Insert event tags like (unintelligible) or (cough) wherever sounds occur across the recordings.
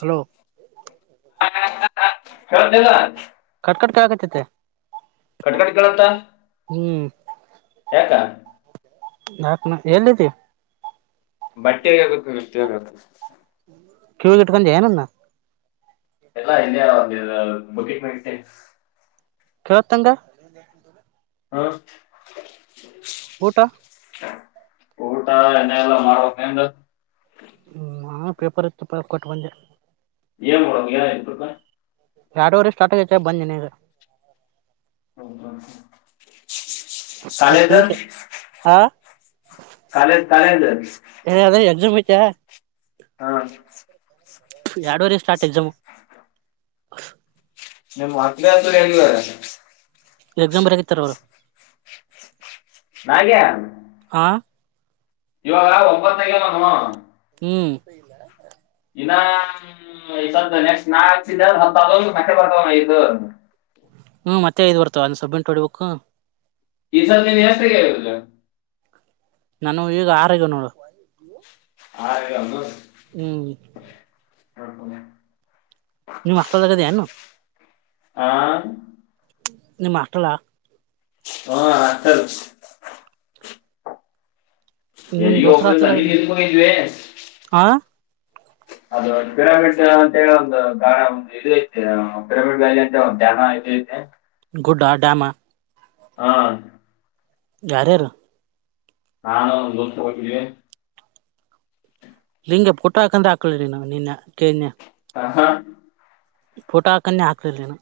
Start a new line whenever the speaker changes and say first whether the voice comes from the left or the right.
right: Hello
left: ಕವ ಇಿಲ್ಲ
right: ಕಟ್ಕ ಆಗತ್ತತೆ
left: ಕಟ್ಕಟ್ ಕಂತ
right: ಹ್ಮ್
left: ಹಕ್ಕ
right: ನಾಕ್ ನ ಎಲ್ಲಿದ್ದೀ
left: ಬಟ್ಟೆ ಆಗುತ್ತೆ ಬಟ್ಟೆಗಬೇಕ
right: ಕೆಿವಗಟಕೊಂಡ ಜನೆಾ
left: ಎಲ್ಲಾ ಇಯ ಒಂದ ಬಕಿಟ್ ಮಟ್ಟ
right: ಕೆವತ್ತಂಗ
left: ಹಾ
right: ಊಟಾ
left: ಊಟಾ ಎ ಎಲ್ಲ ಮಾಡಾರ ಕೇ ನ
right: ನ ಪೇಪರ್ ಎತ್ತು ಕೊಟ್ಟ ಬಂದ
left: ಏ ಮಡಂಗ ಏನ ಇರುತ
right: ಎರಡುವರೆ ಸ್ಟಾರ್ಟ್ ಆಗೈತೆ ಬಂದನಗ
left: ಹೌ ಹ
right: ಅತ್ತುಮಷ ಹಾ
left: ಕಾಲೆ ಕಾಲೇದರ್
right: ಕ
left: ಹಾ
right: ಎರಡುವರೆ ಸ್ಟಾರ್ಟ್ ಎಕ್ಸಾಮ್
left: ನಲ ತ ರೆಂಗಾರ
right: ಎಕ್ಸಾಮ್ ಬರಕಿತ್ತಾರ ಅವರು
left: ನಾಗ್ಯ
right: ಹ
left: ಇವಾಗ ಒಂಬತ್ತಕ ಹ
right: ಹ್ಮ್
left: ಇನ್ನ ನೆಕ್ಸ್ಟ್ ನಾ ಹತ್ತ ಮಟ್ಟೆ ಬರ್ತ ಇದು
right: ಹ್ಮ್ ಮತ್ತೆ ಇ್ ಬರ್ತವ ಅಂದ ಸೊಬ್ಬಿಂಟ್ ಹೊಡಿಬೇಕಕ್ು
left: ಈ ಚಲ್ನ್ ಹೆಸ್ತಲ್ಲ
right: ನಾನು ಈಗ ಆರೋಗ್ಯ ನೋಡು
left: (unintelligible)
right: ಹ್ಮ
left: (unintelligible)
right: ನೀವು್ ಅಷ್ಟಲ್ಲಗದ ಏನು
left: ಹಾ
right: ನೀಮ್ ಹಾಸ್ಟೆಲ್ ಅಹಾ
left: ಹ ಹಾಸ್ಟೆಲ್
right: ನಿಮ್
left: ಎಲ್ಲಿಗೆ
right: ದೊಸರ
left: ಹೋಗ್ಲಿಲ್ಲ ನೀನ್
right: ಹಾಸ್ಟೆಲ್
left: ಎಲ್ಲಿಗೆ ಹೋಗಿದ್ವಿ ಅದು ಪಿರಾಮಿಡ್ ಅಂತ ಹೇಳಿ ಒಂದು ಗಾಣ ಒಂದು ಇದು ಐತೇ ಐತೆ ಪಿರಾಮಿಡ್ ವ್ಯಾಲಿ ಅಂತ ಒ ಧ್ಯಾನ ಇದು ಐತೆ
right: ಗುಡ್ಡಾಡಾಮಾ
left: ಹಾ
right: ಯಾರಾರು
left: ಹಾ ನಾ ದ
right: ಲಿಂಗಗೆ ಪುಟ ಹಾಕಂದ್ರೆ ಹಾಕಳಿ ನ ನಿನ್ನೆ ಕೇನ್ಯ
left: ಹ ಹಾ
right: ಫೋಟೋ ಹಕನ್ನೇ ಹಾಕಲರ್ಲಿನ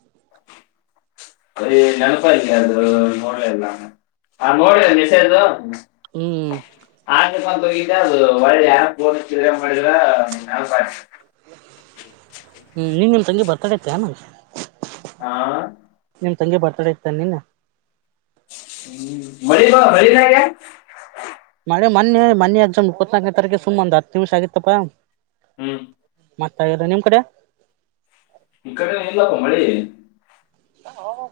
left: ಅದೇ ನೆನಪ ಆಯ್ತು ಅದು ನೋಡ್ವೆಲ್ಲ ನೋಡ್ದೆ ನಿಷ ಇದು
right: ಹ್ಮ್
left: ಅದು ಒಳ್ಳೆ ಯಾರ ಹೋ ಮಾಡಿರ ನೆನಪಾಯ್ತು
right: ಹ್ಮ್ ನೀನ್ ನಿಮ ತಂಗಿ ಬರ್ತಾಡತೆ ಇತ್ತ ಏನ
left: ಹಾ
right: ತಂಗೆ ಬರ್ತಾಡೆ ಇರ್ತಾನೆ ನಿನ್ನೆ
left: (unintelligible)
right: ಅೇ ಮೊನ್ನೆ ಮನ್ನೆ ಎಕ್ಸಾಮ್ ಇಪ್ಪತ್ನಾಲ್ಕನೇ ತಾರೀಕು ಸುಮ್ಮ್ ಒಂದು್ ಹತ್ತು ನಿಮಿಷ ಆಗಿತ್ತಪ್ಪಾ
left: ಹ್ಮ್
right: ಮತ್ತ ಇದ ನಿಮ್ ಕಡೆ
left: ಈ ಕಡೆ ಇಲ್ಲಪ್ಪ ಮಳಿ
right: (inaudible)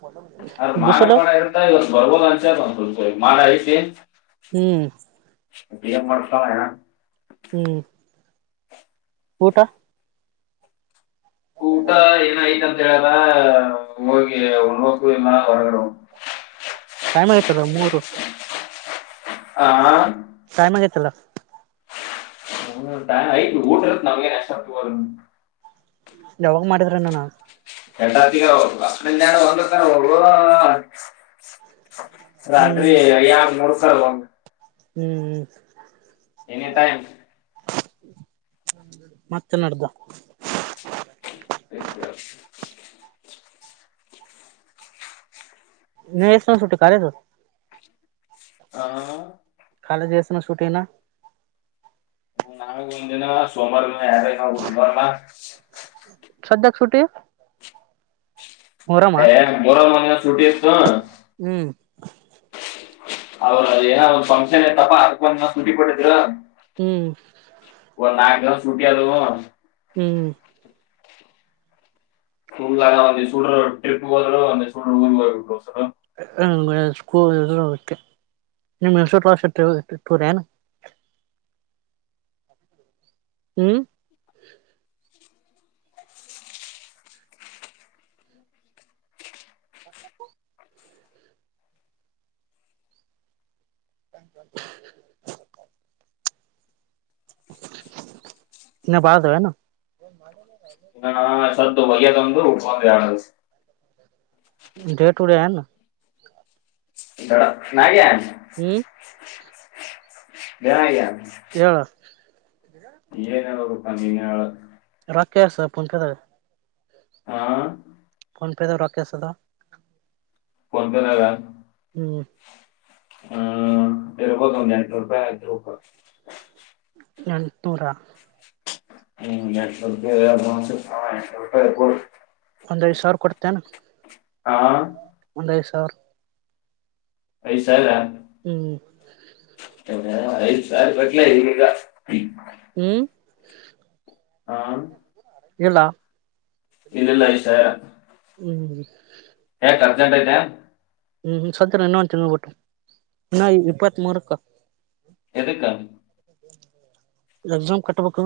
left: ಅ್ರ ಮಾನ
right: ಬಿಸಿಲು
left: ಪಾಣ ಇರ್ತ ಇವ್ ಬರ್ಬೋದು ಅಂಚ ಒಂದ್ಡ್ ಮಾನ ಐತಿ
right: ಹ್ಮ್
left: ಏನ್ ಮಾಡ್ತಾವ ಏನ
right: ಹ್ಮ್ ಊಟ
left: ಊಟ ಏನಾಯ್ತ ಹೋಗಿ (unintelligible)
right: ಟೈಮ್ ಆಯತಲ್ಲ ಮೂರು
left: ಹಾ
right: ಚನ್ನಾಗತ್ತಲ್ಲ
left: ಹ ಟೈಮ್ ಆಯ್ತು ಊಟ್ರತ್ ನಮ್ಗೆ ಏನ್ ಹಸ್ವಾಗ್ತಿಲ್ಲ
right: ಯಾವಾಗ ಮಾಡಿದ್ರಣ
left: (unintelligible) ರಾತ್ರಿ ಯಾರ ಮೂರು ಸಾವರ್ ಹಂಗ
right: ಹ್ಮ್ ಹ್ಮ್
left: ಎನಿಟೈಮ್
right: (unintelligible) ಮತ್ತೆ ನಡೆದ
left: (unintelligible)
right: ನೀ ಎಷ್ಟೊತ್ತಿಗೆ ಬಿಟ್ಟ ಕಾಲೇಜು
left: ಹಾ
right: ಕಾಲೇಜು ಎಸ್ನ ಶೂಟಿಂಗ್ನ
left: ಇ ನಾವ ಒಂದಿನ ಸೋಮವಾರ ಯಾರಿನ ಊರಿಗ್ಬರ್ನಾ
right: ಸದ್ಯಕ್ಕೆ
left: ಏ ಬರ ಮನೆೆ ಸುಟ್ಟಿತ್ತು
right: ಹ್ಮ್
left: ಅವ್ರ ಅದ ಏನ ಒಂದ್ ಫಂಕ್ಷನ್ ಇಐತ್ತಪ್ಪಾ ಅದ್ ಬಂದ ಸುಧಿ ಕೊಟ್ಟಿದೀರ
right: ಹ್ಮ್
left: ನಾಕ ಸುಟ್ಟಿಯಾದ
right: ಹ್ಮ್
left: ತುಂಗ್ ಸೂಡ್ರ ಟ್ರಿಪ್ ಹೋದ್ರುಂದ ಸೂಡ್ರ ಊರಿಗೆ (unintelligible)
right: ಹ್ಮ ಸ್ಕೂಲು ಮತ್ತೆ (unintelligible) ನೀ ಮಸ (unintelligible) ಏನ್ ಹ್ಮ್ (inaudible) ಇನ್ನ ಬಾಲದವೇನು
left: ಹಾ (unintelligible)
right: ಡೇ ಟು ಡೇ ಅನ್ನು
left: ನಾಗ್ಯ
right: ಹ್ಮ್
left: ಜನ (unintelligible)
right: ಹೇಳ
left: ಏನಾಲನಪ ನೀಹೇಳ
right: ರಾಕೇಶಪುಂಕದ
left: ಹಾ
right: ಫೋನ್ಪೆನಾಗ ರೊಕ್ಕೆಸದ
left: ಫೋನ್ಪೆನಾಗ
right: ಹ್ಮ್
left: ಹ್ಮ ಬೇರೆ ಹೋದು ಒಂದ್ ಎಂಟನೂರು ರೂಪಾಯಿ ಆಯ್ತ ರೊಕ್ಕ
right: ಎಂಟ್ನೂರ
left: ಹ್ಮ ರೆಂಟ್ನೂರು (unintelligible) ಸಮತ
right: ಒಂದ್ ಐದು ಸಾವಿರ ಕೊಡ್ತೇನ
left: ಹಾ
right: ಐದ್ಸಾವ್ರ
left: ಐದು ಸಾವಿರ
right: ಹ್ಮ್
left: ಹ ಐದ ಸಲ್ ಬಟ್ಲ ಈಗ
right: ಹ್ಮ್
left: ಹಾ
right: ಇಲ್ಲ
left: ಇಲ್ಲಿಲ್ಲ ಐದ್ಸಾವ್ರ
right: ಹ್ಮ್
left: ಅರ್ಜೆಂಟ್ ಐತಾ
right: ಹ್ಮ್ ಸದ ಇನ್ನೊಂದು ತಿಂಗಳು ಬಿಟ್ಟು ಇನ್ನ ಇಪ್ಪತ್ತ್ ಮೂರುಕ್ಕ
left: ಎದಕ್ಕಾ
right: ಎಕ್ಸಾಮ್ ಕಟ್ಟಬೇಕಕ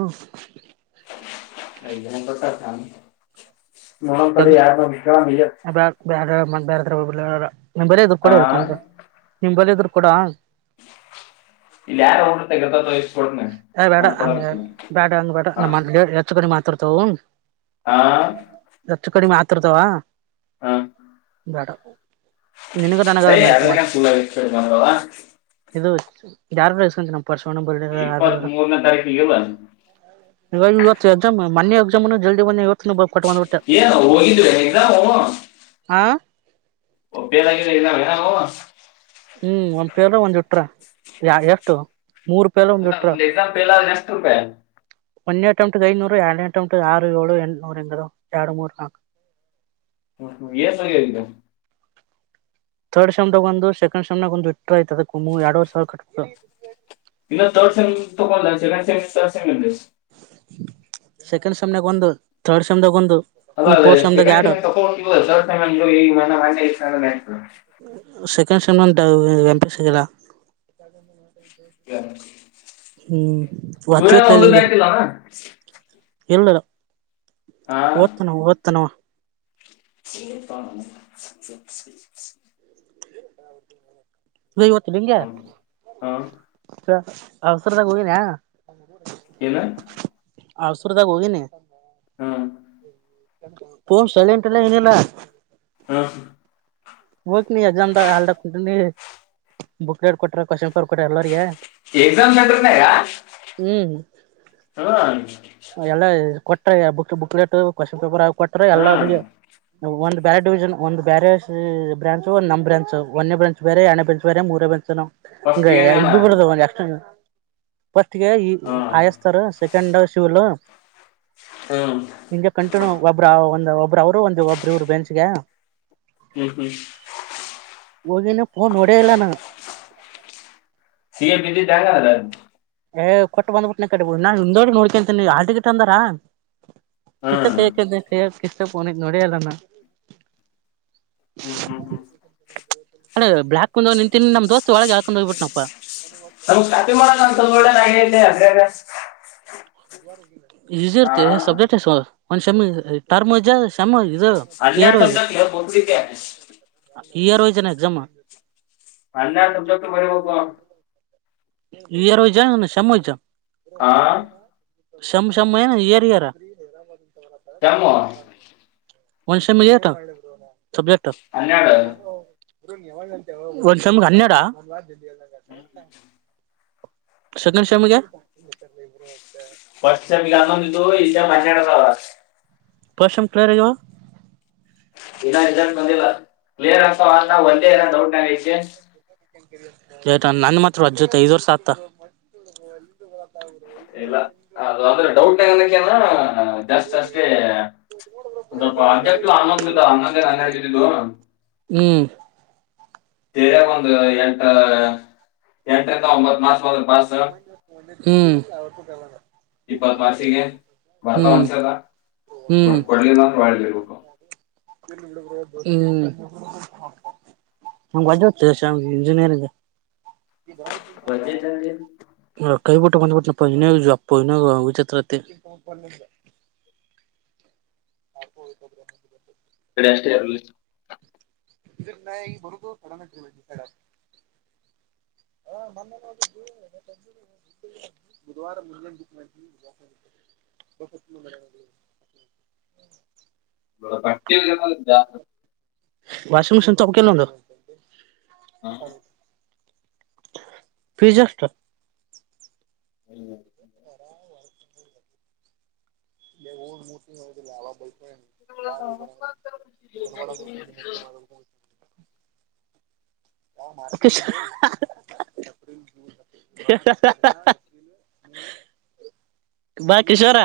left: (unintelligible) ನೋಡಂಥಡಿ ಯಾರ್ನ್ರ ಕೇಳನ ಇಯತ್ತ್
right: ಬ ನಿಂಬಳ ಇದದು್ರ
left: ಹಾ
right: ಕಡಬೇಕಂದ್ರೆ ನಿಂಬಳ ಇದದು್ರ ಕೂಡ (unintelligible)
left: ಇಲ್ಲಿ ಯಾರು ಹೋಡ ತೆಗರ್ತತ
right: ಯ ಬೇಡ ಹಂಗ ಬೇಡ ಹಂಗ ಬೇಡ
left: ಹಾ
right: ನಮ್ಮ ಎಚ್ಚಕನಿ ಮಾತ್ರಾರ್ತಾವ
left: ಹಾ
right: ಹತ್ರದವಾ (unintelligible) ಡ
left: ಸ ಅದೇಕ ಪೂಲ ಇ ಬಂದ (unintelligible)
right: ಇದು ಯಾರು ನ ಪರ್ಸ ತ್ತ (unintelligible)
left: ಇಪ್ಪತ್ತ್ ಮೂರನೇ ತಾರೀಕಿಗೆ ಇಲ್ಲ
right: (unintelligible) ಮನ್ಯ ಎಾಮ ಜಲ್ದಂದವ (unintelligible)
left: ಏನ್ ಹೋಗಿದ್ವಿ ಹಗ ನಾ ಹ
right: ಆ
left: ಓ ಬೇದಾಗಿ ಜ ನ ಭ (unintelligible)
right: ಹ್ಮ್ ಒಂದ್ ಪೇರ್ ಒಂದ್ುಟ್ರ ಯ ಎಷ್ಟು ಮೂರ್ ಪೇಲ ಒಂದ್
left: ಅಲ್ಲ
right: ಇಟ್ರ
left: ಒಂದು್ ಎಕ್ಸಾಮ್ ಪಲ್ಲ ನೆಷ್ಟಪ
right: ಒಂದೇ ಅಟೌಂ್ಟಟ್ ಐದುನೂರು ಎರನೇ ಅಟೆಂಟ್ ಆರು ಏಳು ಎಂಟ್ನೂರುಂಗರು ಎರಡು ಮೂರ್ ನಾಕು
left: ಹ್ಮ್ಮ ಏನ್ ಸರಿ ಇಲ್ಲ
right: ಥರ್ಡ್ ಶೆಮ್ದಾಗ ಒಂದು ಸೆಕೆಂಡ್ ಶೆಮನಾಗ ಒಂದು ಇಟ್ಟ್ರ ಐತ ಅದ ಎರಡ್ವರ್ ಸಾವರ ಕಟ್ಟು
left: ಇನ್ನ ತರ್ಡ್ ಸೆಮ್ ತಗೊಂಡ ಸೆಕ್ಡ್ ಸ (unintelligible)
right: ಸೆಕೆಂಡ್ ಸಮ್ನೆ ಒಂದು ಥರ್ಡ್ ಸಮನೆ ಒಂದು
left: ಅಲ್ಲ
right: ಈ
left: ಅ
right: ಫೋರ್ತ್ ಸೆಮ್ದಾಗ
left: ಸೆಕಂಡ್
right: ಎರಡು
left: ಟ ತ (unintelligible)
right: ಸೆಕೆಂಡ್ ಸೆಮ್ಂತ ಎಂಪೆ ಸಿಗಲ್ಲ
left: ಯ (unintelligible)
right: ಹ್ಮ್
left: ಸೂರ್ಯ ಒಂದು ಬ ಆತಿಲ್ಲಣ
right: ಹೇಳಳ್ಳಿಲ್ಲ ಓದ್ತನ ಓದ್ತನವ
left: ಇ (unintelligible)
right: ನೀ ಹೊತ್ತು ಬಗೆಾರ
left: ಹ್ಮ್. ಹ್ಮ್.
right: ಅಫಸರದಗ ನ (unintelligible)
left: ಇನ್ನು
right: ಅಸರದಾಗ ಹೋಗಿನೆ ಶಳೆಂಟಲ್ಲ ಏನಿಲ್ಲ
left: ಹ್ಮ
right: ಹೋಗ ನೀ ಅಜಂದ ಹಲ್ದ ಕುಂಟ ಬುಕ್ ಹೇಡ್ ಕೊಟ್ರ ಕ್ವಶನ್ ಪೇಪರ್ ಕೊಟ್ರ ಎಲ್ಲರಿಗೆಗೆ
left: ಎಕ್ಸಾಮ್ ನಂದ್ರನ ಹ
right: ಎಲ್ಲಾ ಕೊಟ್ರ ಬುಕ್ ಬುಕ್ಲೇಟ್ ಕ್ವಶನ್ ಪೇಪರ್ ಆಿ ಕೊಟ್ಟ್ರ
left: ಹ್ಮ್
right: ಎಲ್ಲಿಗೆ ಒಂದ್ ಬೇರೆ ಡಿವಿಜನ್ ಒಂದ ಬೇರೆ ಬ್ರಾಂಚ್ ಒಂದ ನಮ ಬ್ರಾಂಚ್ ಒಂದೇ ಬ್ರಾಂಚ್ ಬೇರೆ ಎರಡೇ ಬ್ರಾಂಚ್ ಬೇರೆ ಮೂರೇ ಬ್ರಾಂಚ್ ಹಂಗ
left: ಫಸ್ಟಿಗೆ
right: ಇಬ್ಬ
left: ನಾನು
right: ಬಿಡದ ಎಷ್ಟ ಫಸ್ಟ್ಗೆ
left: ಹ್ಮ್
right: ಆಯಸ್ತರ್ ಸೆಕೆಂಡ್ ಶಿವಲ್
left: ಹ್ಮ್
right: ನಿಜ ಕಂಟಿನ್ಯೂ ಒಬರ ಒಂದು ಒಬ್ರು ಅವರು ಒಂದು ಒಬ್ರ ಇರು ಬೆನ್ಸಿಗೆ
left: ಹ್ಮ್ ಹ್ಮ್
right: ಹೋಗಿನ ಫೋನ್ ಹೊಡ ಇಲ್ಲ ನ
left: ಸಿ ಎ ಬಿಿದ್ದಿ ಾಗ (unintelligible)
right: ಏ್ ಕೊಟ್ಟ ಬ್ಬಿಟ್ಟನ ಕಟ್ಟಬುದು ನಾನ್ ಹಂದೋಡಿ ನೋಡ್ಕಂತೀನಿ ಆಾ ಟಗಟ್ ಅಂದಾರಾ ಕಿಸ್ತಕ್
left: ಹ್ಮ್
right: ಕೈಯ್ಯ ಕಯ್ಯಕ್ ಕಿಸತಕ್ ಅವನಿಗೆ ನೋಡಲ್ಲಮ್ಮ
left: ಹ್ಮ್ ಹ್ಮ್ ಹ್ಮ್ (unintelligible)
right: ಅೇ ಬ್ಲ್ಾ ಕುಂದೋಗ್ ನಿಂತಿ ನಮ್ ದಸ್ತ್ ಒಳಗೆ ಹಳ್ಕೊಂಡ್ ಹೋಗ್ಬ ಬಿಟ್ಟನಪ್ಪ
left: ನಮ್ಗ್ ಸ್ಾಪಿ ಮಾಡಲ್ಲ ನಸಲ್ ಒಳ್ಳೆ ರಾಗದೆ ಅದ್ರಾಗ (unintelligible)
right: ಈಸಿ
left: ಹಾ
right: ಇರ್ತ ಸಬ್ಜಕ್ಟ್ ಒ ಶ ಟರ್ಮ (unintelligible)
left: ಅಲ್ಲಯಟಟ ಬೋಗಿದ್ದ
right: ಇಯರ್ಸ ಎಸಾಮ
left: ಅಲ್ಲ ಸಬ್ಜೆಕ್ಟ್ ಬರ ಹೋಗೋಗ
right: ಎಾರವ ಜಾವ ಶಾಮ ಜ
left: ಹಾ
right: ಸಮಮ ಶಮ ನ ಎಾರ ಎಾರ
left: ಜಾಮ
right: ಒನ್ಶ ಮತ ಸಬ್ಜೆಕ್
left: ಹನ್ನೆರಡು
right: ಒಂದ್ ಸಮಮಗ್ ಹನ್ನಡ ಸಕಂಡ್ ಶಮ್ಗೆ
left: ಫಸ್ಟ್ ಟೈಮ್ಗ ಅನ್ನೊಂದು ಇದು ಇಲ್ಲಿ ಮನ್ಡ ಸ
right: ಪಶಂ ಕ್ಲರುವ (inaudible)
left: ದ ಕ್ಲಿಯರ್ ಆ ಒಂದೇ ಏಲ್ಲ ಡೌಟ್ ಆ
right: ಟ ನನ್ ಮಾತ್ರ ಅ್ ಜೊತೆ ಇದುವರ್ಷ ಆತ
left: ಇಲ್ಲ ಅ ಅ್ರ ಡೌಟ್ ಆಗಕ್ಕೆ ಜಾಸ್ತಿ ಜಾಸ್ತಿ ಅಂತ ಆನ್ನಂದ ಆಂದ ನ ದ (inaudible)
right: ಹ್ಮ
left: ಸರಿಯಾಗೆ ಒಂದು ಎಂಟ ಎಂಟರಿಂದ ಒಂಬತ್ ಮಾಸವ
right: ಲ್ಲ
left: ಇಪ್ಪತ್ ವಾರ್ಷಿಗೆ ಬರ್ತಾ ಅನ್ಸದ ಕೊಡ್ಳಕ್ಕ
right: ಇಲ್ಲಿ ಬಿಡುಬದು ಹ್ಮ್ ನಮ್ ಅಜತ್ತುರ್ಷಮ್ ಇಂಜಿನಿಯರಿಂಗ್ ಈ ದರಂತ ಈಗ ವಾರ
left: (unintelligible)
right: ಕೈ ಬಊಟ್ಟು ಬಂದಬಟ್ಟ ಪ ಇ ವಿಚತ್ರ ಹ
left: ಕಡೆ ಅಷ್ಟೇ
right: ಇದ್ರ ನ ಈಗ ಬರುದು ಕಡನ್ ಸಡ ಹಾ ಮೊನ್ನಿದ್ದು ಬುಧವಾರ ಮು ಬ ಮಾಡವಿ ಬ
left: ನ ಪಟ್ಟಿ
right: ವಾಷಿಂಗ ಮಷನ್ ತಪ್ಪಕಲ್ಲ ಒಂದು
left: ಜಾಸ್ತಿ.
right: ಪಿಜಾಷ್ಟ
left: ಹ್ಮ
right: ಇಲ್ಲ ಹ ಮೂರ್ ತಿ ಯಾವ ಬ ಬಾಂಗುಳಳಂದ ಹೃಷ ಹ ಬಾಕಶೋರ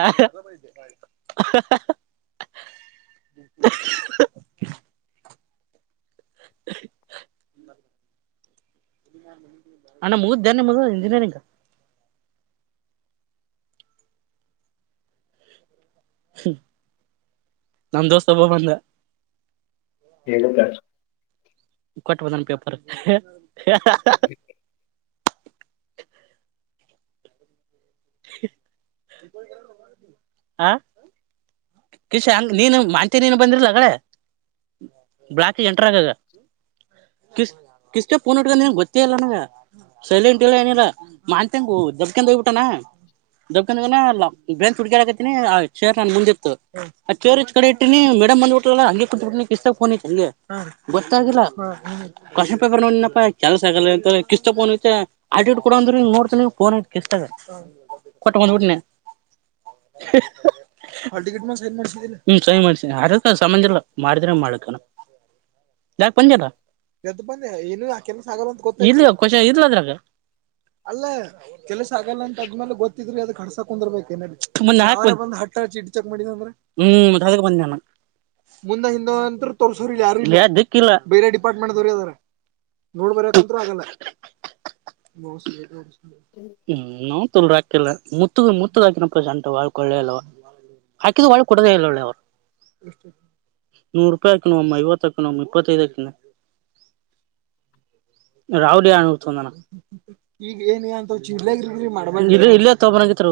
right: (unintelligible) (unintelligible) ಅಣ್ಣ ಮುಗ ಧಾನಯ ಮದ ಇಂಜಿನಿಯರಿಂಗ್ ನಮ ದೋಸ್ ಒಬ್ಬ ಬಂದ
left: ಹೇಳದ
right: ಕಟ್ಟುವಧನ ಪೇಪರ್ ಆಾ ಕಶ ಹಂಗ ನೀನು ಮಾಂತ ನೀನು ಬಂದಿರ್ಲ ಅಡೆ ಬ್ಳಾಕ್ ಎಂಟರಗಾಗ ಕ ಕಿಸ ಪೂನಟ್ಕೊಂಡಂಗೆ ಗೊತ್ತೇ ಇಲ್ಲ ನ ಸಲಿ ಉಂಟಿಲ್ಲ ಏನಿಲ್ಲ ಮಾನ್ಂತಂಗು ದಬ್ಬಕಂದ ಹೋಗ್ಬಿಟ್ಟಾನ ದಬ್ಕಂದನ ಬಂಚ್ ಹುಡ್ಗಡ್ ಹಕತ್ತಿನಿ ಆ ಚೇರ್ ನಾನನ್ ಮುಂದಿತ್ತು ಆ ಚೇರ್ ಕಡೆ ಇಟ್ಟೀಿನಿ ಮೇಡಮ್ ಬಂದಬಟಲ್ಲ ಹಂ ಕುೋಂಗೆ ಗೊತ್ತಲ್ಲ ಕ್ನ್ ಪೇಪರ್ ಏನಪ್ಪಾ ಕೆಲ್ಸ ಆಗಲ್ಲ ಅಂತ ಕಿಿಸ್ ಫೋನ್ ಐ ಆಟಡ್ ಕೊಡ ಅಂದ್ರೆ ನೋಡ್ತ ಫೋನ್ ಐ ಕಿಸ್ ಆಗ ಕೊಟ್ಟ ಬಂದ ಬಿಟ್ಟನ ್ಮ ಸ ಮಾಡ್ಿ ಅದಕ್ಕ ಸಂಬಂಧಿಲ್ಲ ಮಾಡಿದ್ರೆ ಮಾಡ್ಕಾನ ಯಾಾಗ ಪಂಜಾರ ಎದ ಬಂದೆ ಏನು ಕೆಲಸ ಆಗಲ್ಲ ಅಂತ ಗೊ ಇಲ್ಷ ಇಲ್ದ್ರಾಗ ಅಲ್ಲ ಕೆಲ್ಸ ಆಗಲ್ಲ ಅಂತ ಆದ್ಮೇಲೆ ಗತ್ತಿದ್ರ ಅದ ಕಡ್ಸಕ ಕುಂದರ್ ಹ ಚಿ ಚಕ್ ಮಾಡ ಅಂದ್ರ ಹ್ಮ ಬ ಮುಂದ ಹಿಂದ ನಂತರು ತೋರ್ಸೋ್ರಿಲ್ಲ ಯಾರು ಬೇರೆ ಡಿಪಾರ್ಟ್ಮೆಂಟ್ ದವ್ರ ಅದಾರ ನೋಡ್ಬರಕತ್ ಆಗಲ್ಲ ಹ್ಮ್ ನಾ ತುಲ್ ಹಾಕಿಲ್ಲ ಮುತ್ತಗ ಮುತ್ತ ಹಾಕಿನ ಪಂಟಾಳ್ಕೊಳ್ಳೇ ಅಲ್ವ ಹಾಕಿಿದ್ದ ಕಳ ಕುಡದ ಇಲ್ಲಳ್ಳ ಅವ ನೂರು ರೂಪಾಯಿ ಹಾಕಣ ಅಮ್ಮ ಐವತ್ತಾಕಣಮ್ಮ ಇಪ್ಪತ್ತೈದಾಕಣ ರಾಾವಡಿ ಅತ ನಗ ಇ ಇಲ್ಲೇ ತಗಬರಂಗಡಿ ಇಲ್ಲೇ ತಗೊರಂಗತ್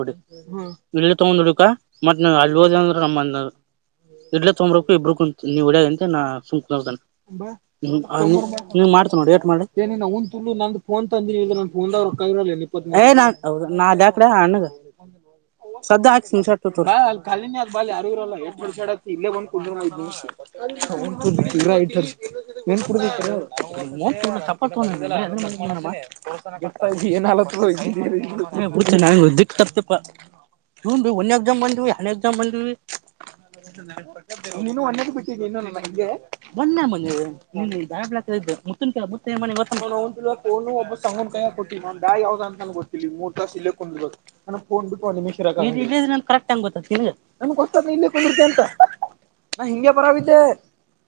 right: ನೋಡಿ ಇಲ್ಲಿ ತಗೊೊಂಡ್ ಹುಡುಕ ಮ ಹ ದಂದ್ರೆ ನಮ್ಮ ಅಂದರು ಇಡ್ಲೆ ತೊಂಬ್ರಕ್ಕು ಇಬರುೂಂತ ನೀವ್ ಒಡಾಗಂತೆ ನಾ ಸುಂಕತ ಮಾಡ್ತ ನೋಡಿ ಮಾಡಿ ಒಂದ ತು ನ ೋನ್ ತಂದಂದ ಅವರು ಏ ನಾನ್ ನಾ ಅದ ಕಡೆ ಅಣ್ಣಗ ಸದ್ಯ ಆಾಕ್ತ ಮುಸ ಆತ ಖಾಲಿನಿ ಅ್ ಬಿ ಯಾರೂ ಇರಲ್ಲ ಮಸಾ ಆಡತಿ ಇಲ್ಲೇ ಬಂದ ಕು ಉಂಟು ತೀವ್ರ ಆಯ್ತರಿ ಏನ್ ಕುಡಬೇಕ ಪ್ರ ಅನ್ನಾಲ ನಾನ ತಪ ಹ ಭ ಎಾಮ ಬಂದ ಆ ಎಕ್ ಬಂದವಿ ನೀನು ಒಂದೇದ ಬಿಟ್ಟಿದ್ದ ಇನ್ನು ನಿ ಹಂಗೆ ಮೊ ಮಂದ ದಳ ಮುತ್ತನ್ ಕೆಲ ಮುತ್ತ ಕೊಟ್ಟ ನಾ ಯಾವ್ದದ ಅಂತ ನ ಗೊತ್ತಿಲ್ಲ ಮೂರ್್ಾಸ್ ಇಲ್ಲೇೊಂಡೊಂಡ್ುಿ ಗೊತ್ತ ನನ್ಗ್ ಹೊಸ ಇಲ್ಲೇ ಕುಿರ್ತ ಅಂತ ನಾ ಹಿಂಗೆ ಬರವಿದ್ದೆ